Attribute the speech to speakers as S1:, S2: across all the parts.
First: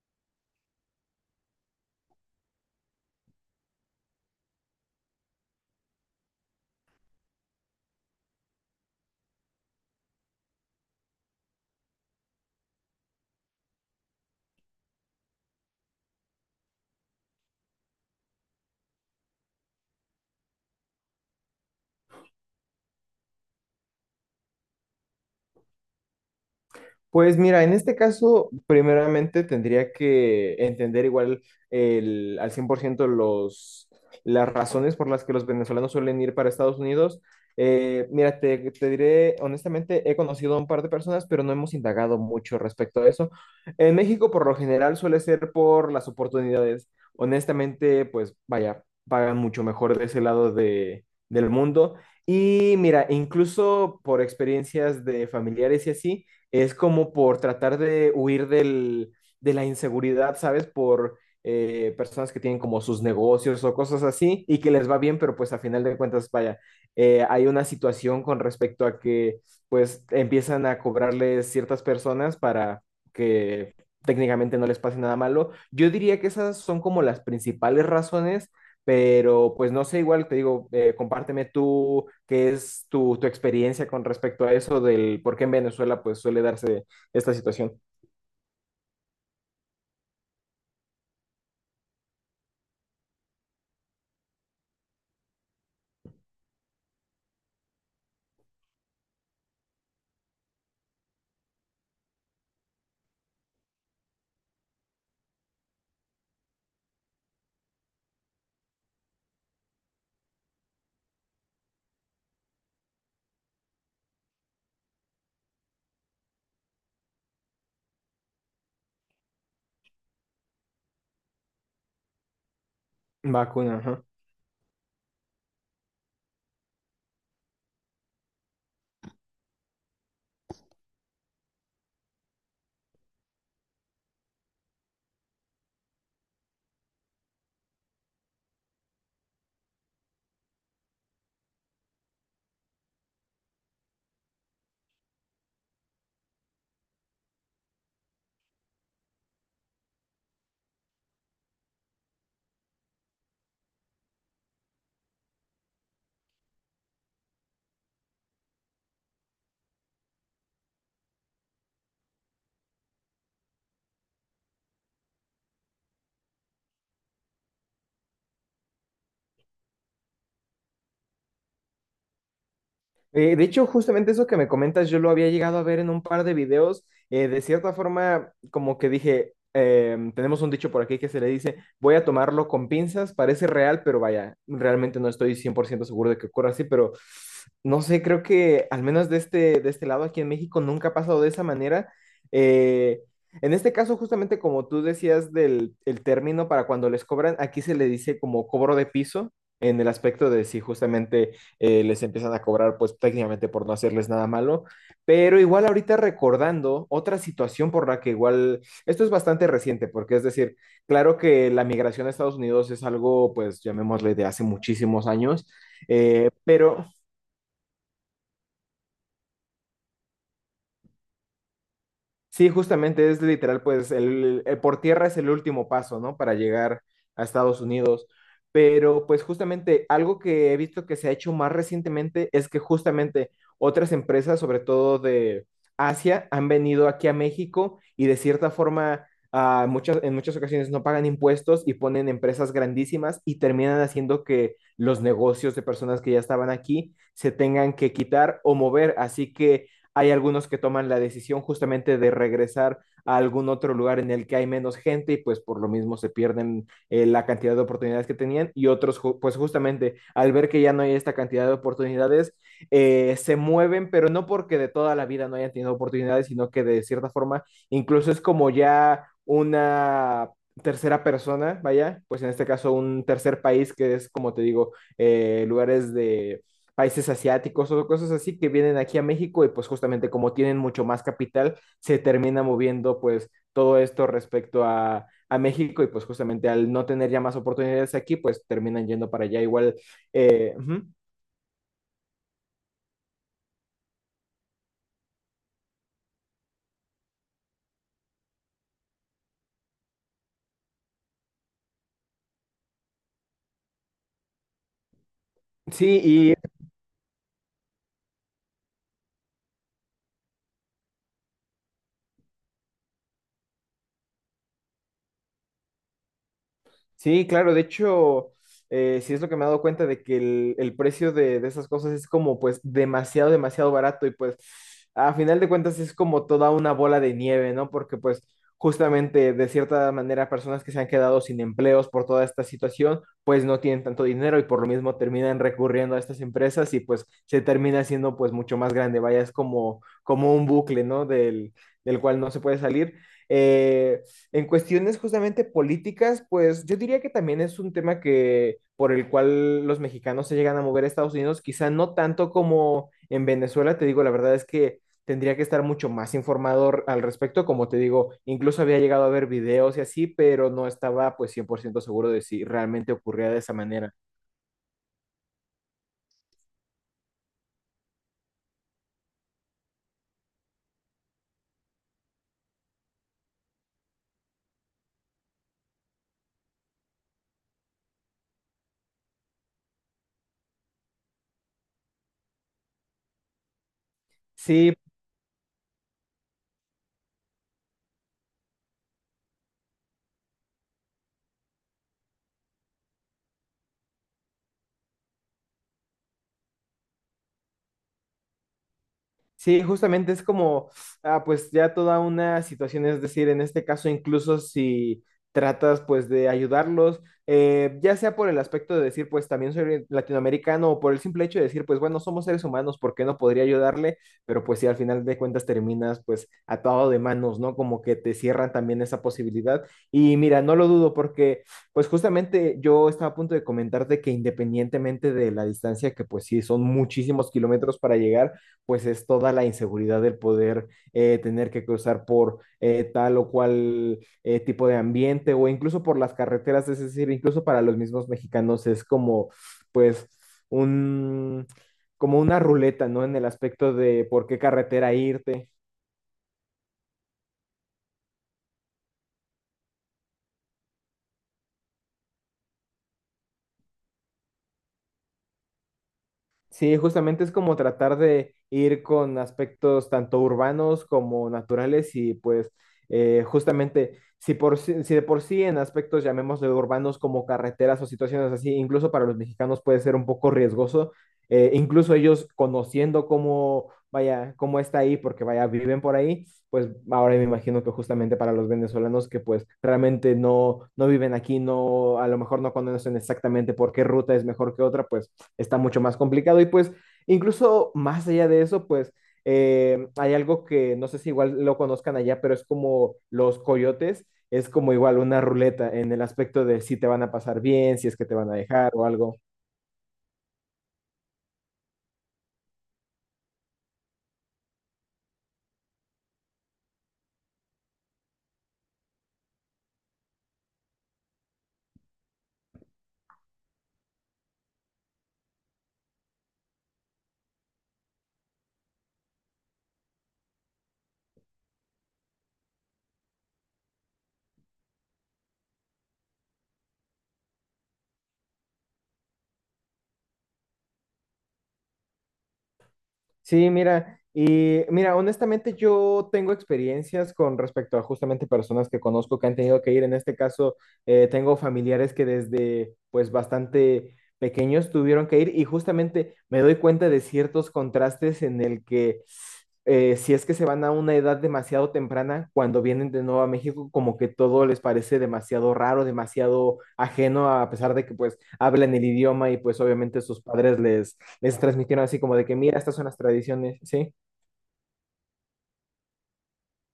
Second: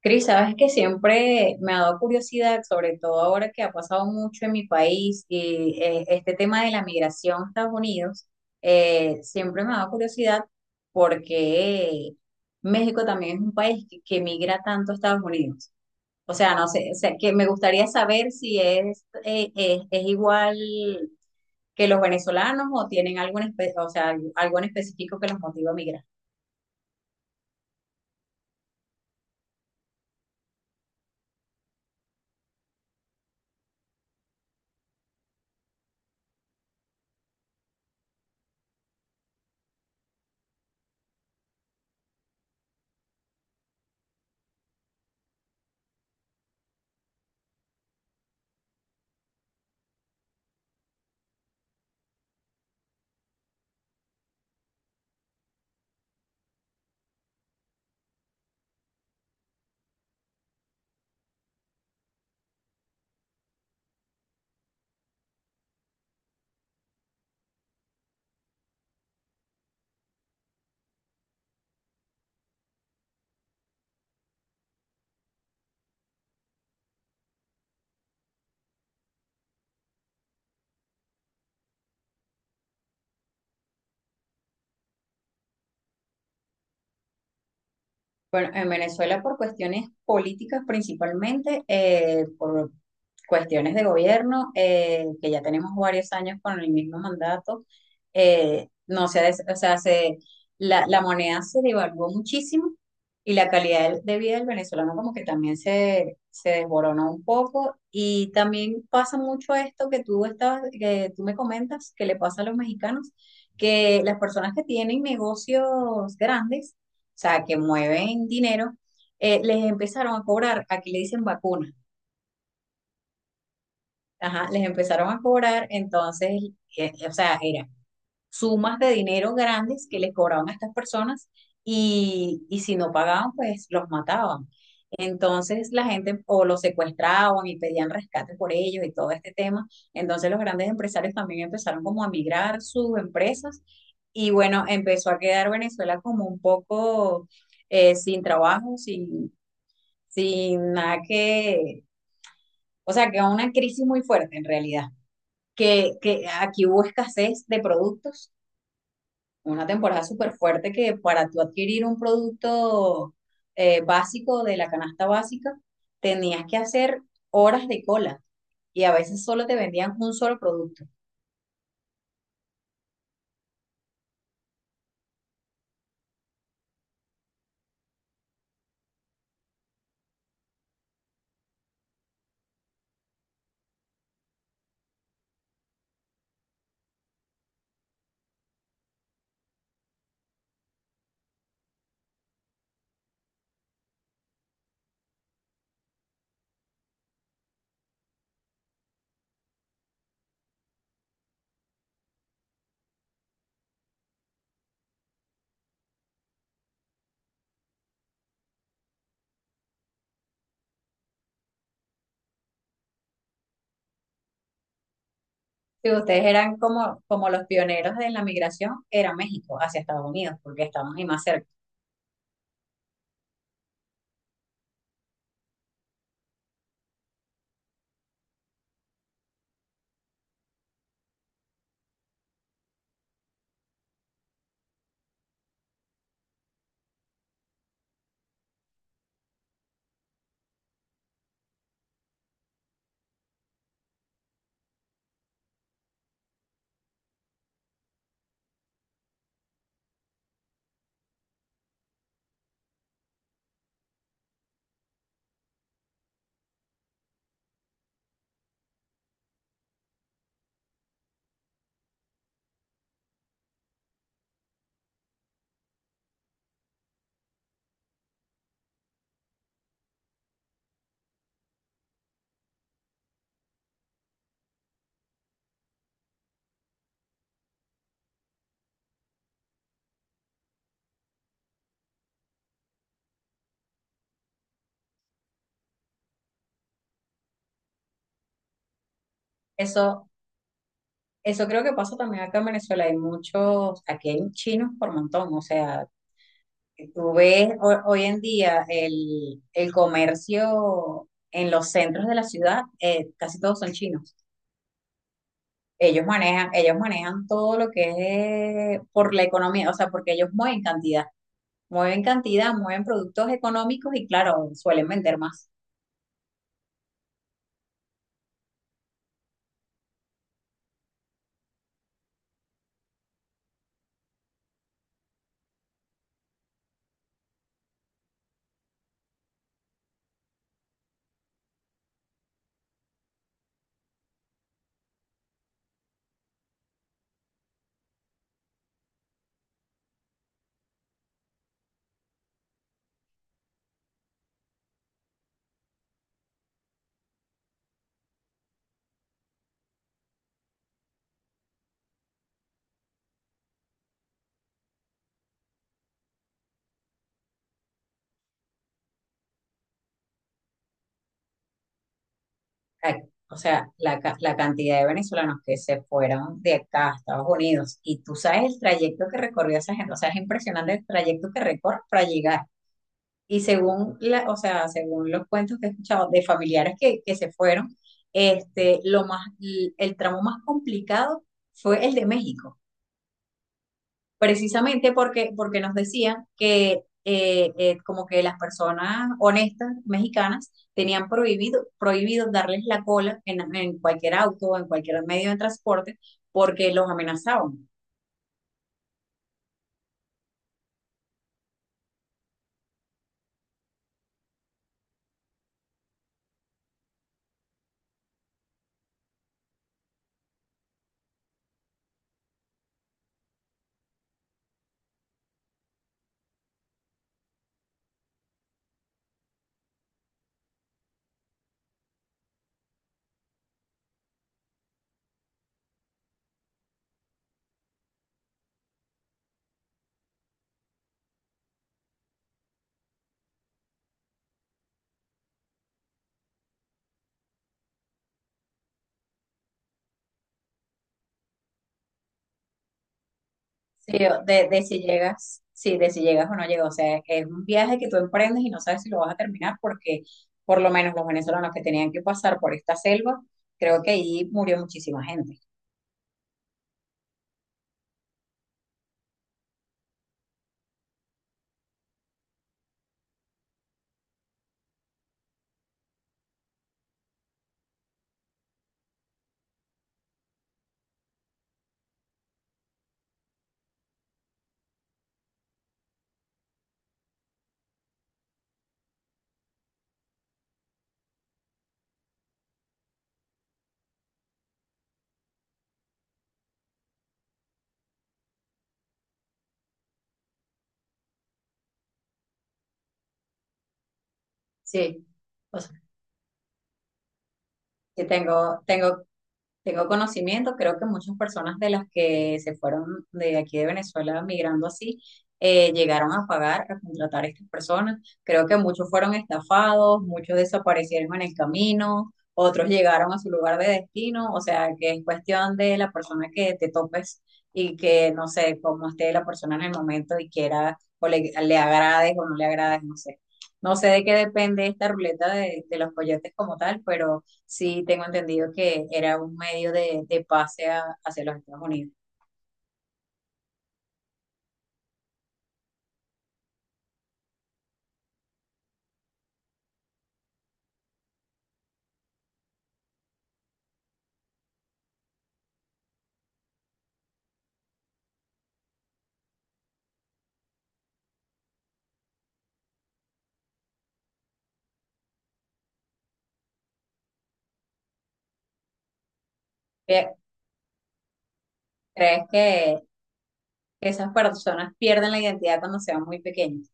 S1: Cris, sabes que siempre me ha dado curiosidad, sobre todo ahora que ha pasado mucho en mi país y este tema de la migración a Estados Unidos, siempre me ha dado curiosidad porque México también es un país que migra tanto a Estados Unidos. O sea, no sé, o sea, que me gustaría saber si es igual que los venezolanos o tienen algo o sea, algo en específico que los motiva a migrar.
S2: Pues mira, en este caso, primeramente tendría que entender igual el, al 100% los, las razones por las que los venezolanos suelen ir para Estados Unidos. Mira, te diré, honestamente, he conocido a un par de personas, pero no hemos indagado mucho respecto a eso. En México, por lo general, suele ser por las oportunidades. Honestamente, pues vaya, pagan mucho mejor de ese lado de, del mundo. Y mira, incluso por experiencias de familiares y así es como por tratar de huir del, de la inseguridad, ¿sabes? Por personas que tienen como sus negocios o cosas así y que les va bien, pero pues a final de cuentas, vaya, hay una situación con respecto a que pues empiezan a cobrarles ciertas personas para que técnicamente no les pase nada malo. Yo diría que esas son como las principales razones, pero pues no sé, igual te digo, compárteme tú qué es tu experiencia con respecto a eso del por qué en Venezuela pues suele darse esta situación.
S1: Bueno, en Venezuela por cuestiones políticas principalmente, por cuestiones de gobierno, que ya tenemos varios años con el mismo mandato. No se, o sea, se, la moneda se devaluó muchísimo y la calidad de vida del venezolano como que también se desboronó un poco. Y también pasa mucho esto que tú me comentas, que le pasa a los mexicanos, que las personas que tienen negocios grandes, sea, que mueven dinero, les empezaron a cobrar, aquí le dicen vacuna,
S2: Vacuna, ajá.
S1: ajá, les empezaron a cobrar. O sea, era sumas de dinero grandes que les cobraban a estas personas, y si no pagaban, pues los mataban. Entonces la gente o los secuestraban y pedían rescate por ellos y todo este tema. Entonces los grandes empresarios también empezaron como a migrar sus empresas, y bueno, empezó a quedar Venezuela como un poco sin trabajo, sin, sin nada que, o sea, que una crisis muy fuerte en realidad, que aquí hubo escasez de productos, una temporada súper fuerte, que para tú adquirir un producto básico de la canasta básica, tenías que hacer horas de cola y a veces solo te vendían un solo producto.
S2: De hecho, justamente eso que me comentas, yo lo había llegado a ver en un par de videos. De cierta forma, como que dije, tenemos un dicho por aquí que se le dice, voy a tomarlo con pinzas, parece real, pero vaya, realmente no estoy 100% seguro de que ocurra así, pero no sé, creo que al menos de este lado aquí en México nunca ha pasado de esa manera. Eh, en este caso, justamente como tú decías del el término para cuando les cobran, aquí se le dice como cobro de piso. En el aspecto de si justamente les empiezan a cobrar pues técnicamente por no hacerles nada malo, pero igual ahorita recordando otra situación por la que igual, esto es bastante reciente, porque es decir, claro que la migración a Estados Unidos es algo pues llamémosle de hace muchísimos años,
S1: Si ustedes
S2: eh,
S1: eran
S2: pero
S1: como, como los pioneros de la migración, era México hacia Estados Unidos, porque estábamos ahí más cerca.
S2: sí, justamente es literal, pues el, por tierra es el último paso, ¿no? Para llegar a Estados Unidos. Pero pues justamente algo que he visto que se ha hecho más recientemente es que justamente otras empresas, sobre todo de Asia, han venido aquí a México y de cierta forma en muchas ocasiones no pagan impuestos y ponen empresas grandísimas y terminan haciendo que los negocios de personas que ya estaban aquí se tengan que quitar o mover. Así que hay algunos que toman la decisión justamente de regresar a algún otro lugar en el que hay menos gente y pues por lo mismo se pierden la cantidad de oportunidades que tenían, y otros pues justamente al ver que ya no hay esta cantidad de oportunidades se mueven, pero no porque de toda la vida no hayan tenido oportunidades, sino que de cierta forma incluso es como ya una tercera persona, vaya, pues en este caso un tercer país que es, como te digo, lugares de países asiáticos o cosas así que vienen aquí a México, y pues justamente como tienen mucho más capital, se termina moviendo pues todo esto respecto a México y pues justamente al no tener ya más oportunidades aquí, pues terminan yendo para allá igual.
S1: Eso
S2: Ujú.
S1: Eso creo que pasa también acá en Venezuela. Hay muchos, aquí hay chinos por montón. O sea, tú ves hoy en día el comercio en los centros de la ciudad, casi todos son chinos.
S2: Sí, y
S1: Ellos manejan todo lo que es por la economía, o sea, porque ellos mueven cantidad, mueven cantidad, mueven productos económicos y claro, suelen vender más.
S2: sí, claro, de hecho, sí es lo que me he dado cuenta de que el precio de esas cosas es como pues demasiado, demasiado barato y pues a final de cuentas es como toda una bola de nieve, ¿no? Porque pues justamente de cierta manera personas que se han quedado sin empleos por toda esta situación pues no tienen tanto dinero y por lo mismo terminan recurriendo a estas empresas y pues se termina siendo pues mucho más grande, vaya, es como, como un bucle, ¿no? Del, del cual no se puede salir. Eh, en cuestiones justamente políticas, pues yo diría que también es un tema que por el cual los mexicanos se llegan a mover a Estados Unidos, quizá no tanto como en Venezuela, te digo, la verdad es que tendría que estar mucho más informado al respecto, como te digo, incluso había llegado a ver videos y así, pero no estaba pues 100% seguro de si realmente
S1: Ay.
S2: ocurría
S1: O
S2: de esa
S1: sea,
S2: manera.
S1: la cantidad de venezolanos que se fueron de acá a Estados Unidos, y tú sabes el trayecto que recorrió esa gente, o sea, es impresionante el trayecto que recorre para llegar. Y según la, o sea, según los cuentos que he escuchado de familiares que se fueron, este, el tramo más complicado fue el de México
S2: Sí,
S1: precisamente porque nos decían que como que las personas honestas mexicanas tenían prohibido, prohibido darles la cola en cualquier auto, en cualquier medio de transporte, porque los amenazaban.
S2: sí, justamente es como, ah, pues ya toda una situación, es decir, en este caso incluso si tratas pues de ayudarlos, ya sea por el aspecto de decir pues también soy latinoamericano o por el simple hecho de decir pues bueno, somos seres humanos, ¿por qué no podría ayudarle? Pero pues si al final de cuentas terminas pues atado de manos, ¿no? Como que te cierran también esa posibilidad. Y mira, no lo dudo porque pues justamente yo estaba a punto de comentarte que independientemente de la distancia, que pues sí, son muchísimos kilómetros para llegar, pues es toda la inseguridad del poder tener que cruzar por tal o cual tipo de ambiente o incluso por las carreteras, es decir, incluso para los mismos mexicanos es como pues un como una ruleta, ¿no? En el aspecto
S1: Sí,
S2: de por qué
S1: de si
S2: carretera
S1: llegas,
S2: irte,
S1: sí, de si llegas o no llegas. O sea, es un viaje que tú emprendes y no sabes si lo vas a terminar, porque por lo menos los venezolanos que tenían que pasar por esta selva, creo que ahí murió muchísima gente.
S2: sí, justamente es como tratar de ir con aspectos tanto urbanos como naturales y pues justamente si, por, si de por sí en aspectos llamémosle urbanos como carreteras o situaciones así, incluso para los mexicanos puede ser un poco riesgoso, incluso ellos conociendo cómo, vaya, cómo está ahí, porque vaya, viven por ahí, pues ahora me imagino que justamente para los venezolanos que pues realmente no, no viven aquí, no, a lo mejor no conocen exactamente por qué ruta es mejor que otra, pues está mucho más complicado. Y pues, incluso más allá de eso, pues hay algo que no sé si igual lo conozcan allá, pero es como los coyotes, es como igual
S1: Sí,
S2: una
S1: o
S2: ruleta
S1: sea,
S2: en el aspecto de si te van a pasar bien, si es
S1: que
S2: que te van a
S1: tengo,
S2: dejar o
S1: tengo
S2: algo.
S1: tengo conocimiento. Creo que muchas personas de las que se fueron de aquí de Venezuela migrando así, llegaron a pagar, a contratar a estas personas. Creo que muchos fueron estafados, muchos desaparecieron en el camino, otros llegaron a su lugar de destino, o sea que es cuestión de la persona que te topes, y que no sé cómo esté la persona en el momento y quiera, o le agrades o no le agrades, no sé. No sé de qué depende esta ruleta de los coyotes como tal, pero... Sí, tengo entendido que era un medio de pase hacia los Estados Unidos.
S2: Sí, mira, y mira, honestamente yo tengo experiencias con respecto a justamente personas que conozco que han tenido que ir. En este caso, tengo familiares que desde pues bastante pequeños tuvieron que ir y justamente me doy cuenta de ciertos contrastes en el que si es que se van a una edad demasiado temprana, cuando vienen de nuevo a México, como que todo les parece demasiado raro, demasiado ajeno, a pesar de que pues hablan el idioma y pues obviamente
S1: ¿Qué-
S2: sus padres les transmitieron así como
S1: ¿Crees
S2: de que, mira, estas son las tradiciones,
S1: que
S2: ¿sí?
S1: esas personas pierden la identidad cuando se van muy pequeños?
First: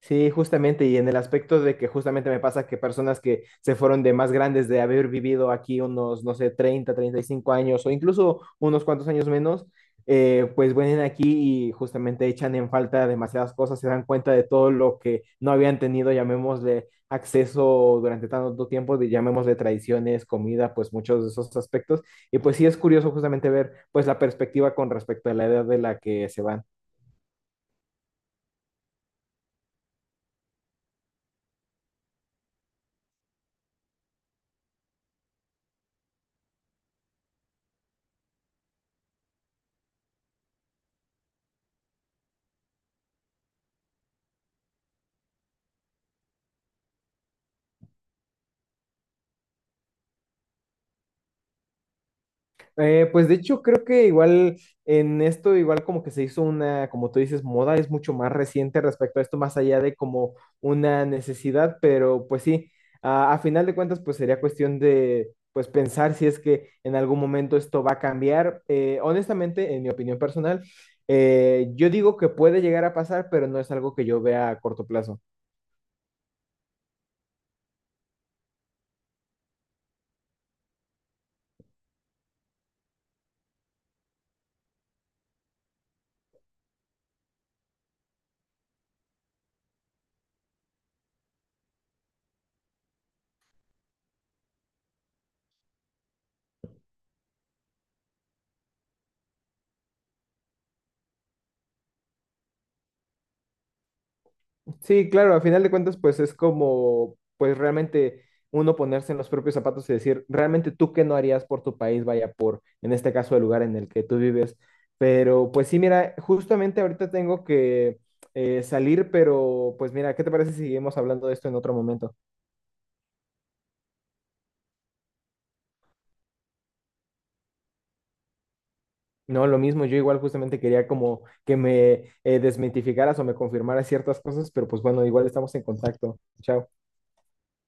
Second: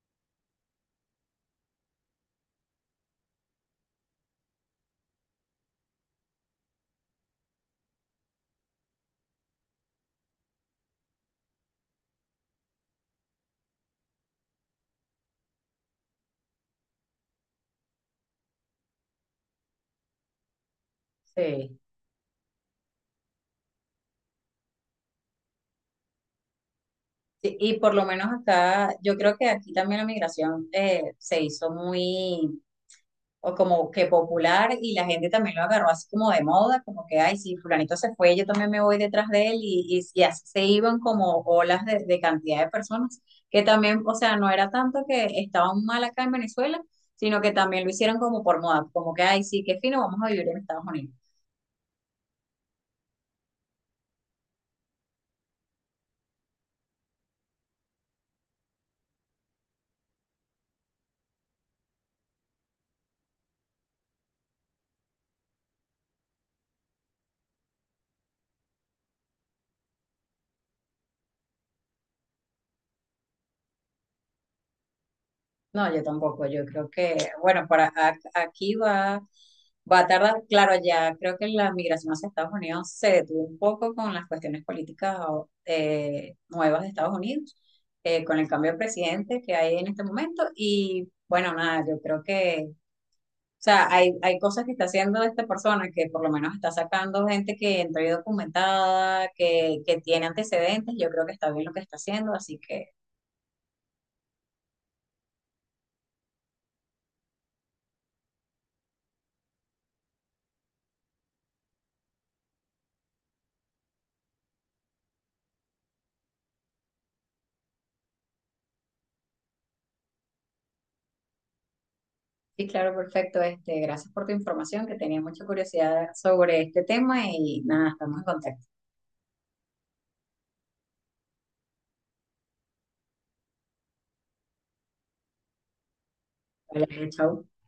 S2: Sí, justamente, y en el aspecto de que justamente me pasa que personas que se fueron de más grandes, de haber vivido aquí unos, no sé, 35 años o incluso unos cuantos años menos, pues vienen aquí y justamente echan en falta demasiadas cosas, se dan cuenta de todo lo que no habían tenido, llamémosle acceso durante tanto tiempo, de, llamémosle tradiciones, comida, pues muchos de esos
S1: Sí.
S2: aspectos. Y pues sí es curioso justamente ver pues la perspectiva con respecto a la edad de la que se van.
S1: Sí, y por lo menos acá, yo creo que aquí también la migración se hizo muy o como que popular, y la gente también lo agarró así como de moda, como que, ay, si fulanito se fue, yo también me voy detrás de él, y y así se iban como olas de cantidad de personas, que también, o sea, no era tanto que estaban mal acá en Venezuela, sino que también lo hicieron como por moda, como que, ay, sí, qué fino, vamos a vivir en Estados Unidos.
S2: Pues de hecho creo que igual en esto igual como que se hizo una, como tú dices, moda es mucho más reciente respecto a esto, más allá de como una necesidad, pero pues sí, a final de cuentas pues sería cuestión de pues pensar si es que en algún momento esto va a cambiar. Honestamente, en mi opinión personal, yo digo que puede llegar a pasar, pero no es algo que yo vea a corto plazo.
S1: No, yo tampoco. Yo creo que, bueno, para aquí va, va a tardar. Claro, ya creo que la migración hacia Estados Unidos se detuvo un poco con las cuestiones políticas nuevas de Estados Unidos, con el cambio de presidente que hay en este momento. Y bueno, nada, yo creo que, o sea, hay cosas que está haciendo esta persona, que por lo menos está sacando gente que entró y documentada, que tiene antecedentes. Yo creo que está bien lo que está haciendo, así que.
S2: Sí, claro, a final de cuentas, pues es como, pues realmente uno ponerse en los propios zapatos y decir, realmente tú qué no harías por tu país, vaya por, en este caso, el lugar en el que tú vives. Pero pues sí, mira, justamente ahorita tengo que salir, pero pues mira, ¿qué te parece si seguimos hablando de esto en otro momento?
S1: Sí, claro, perfecto. Este, gracias por tu información, que tenía mucha curiosidad sobre este tema y nada, estamos en contacto.
S2: No, lo mismo, yo igual justamente quería como que me desmitificaras o me confirmaras ciertas cosas, pero pues bueno, igual estamos en contacto. Chao.
S1: Vale, chao.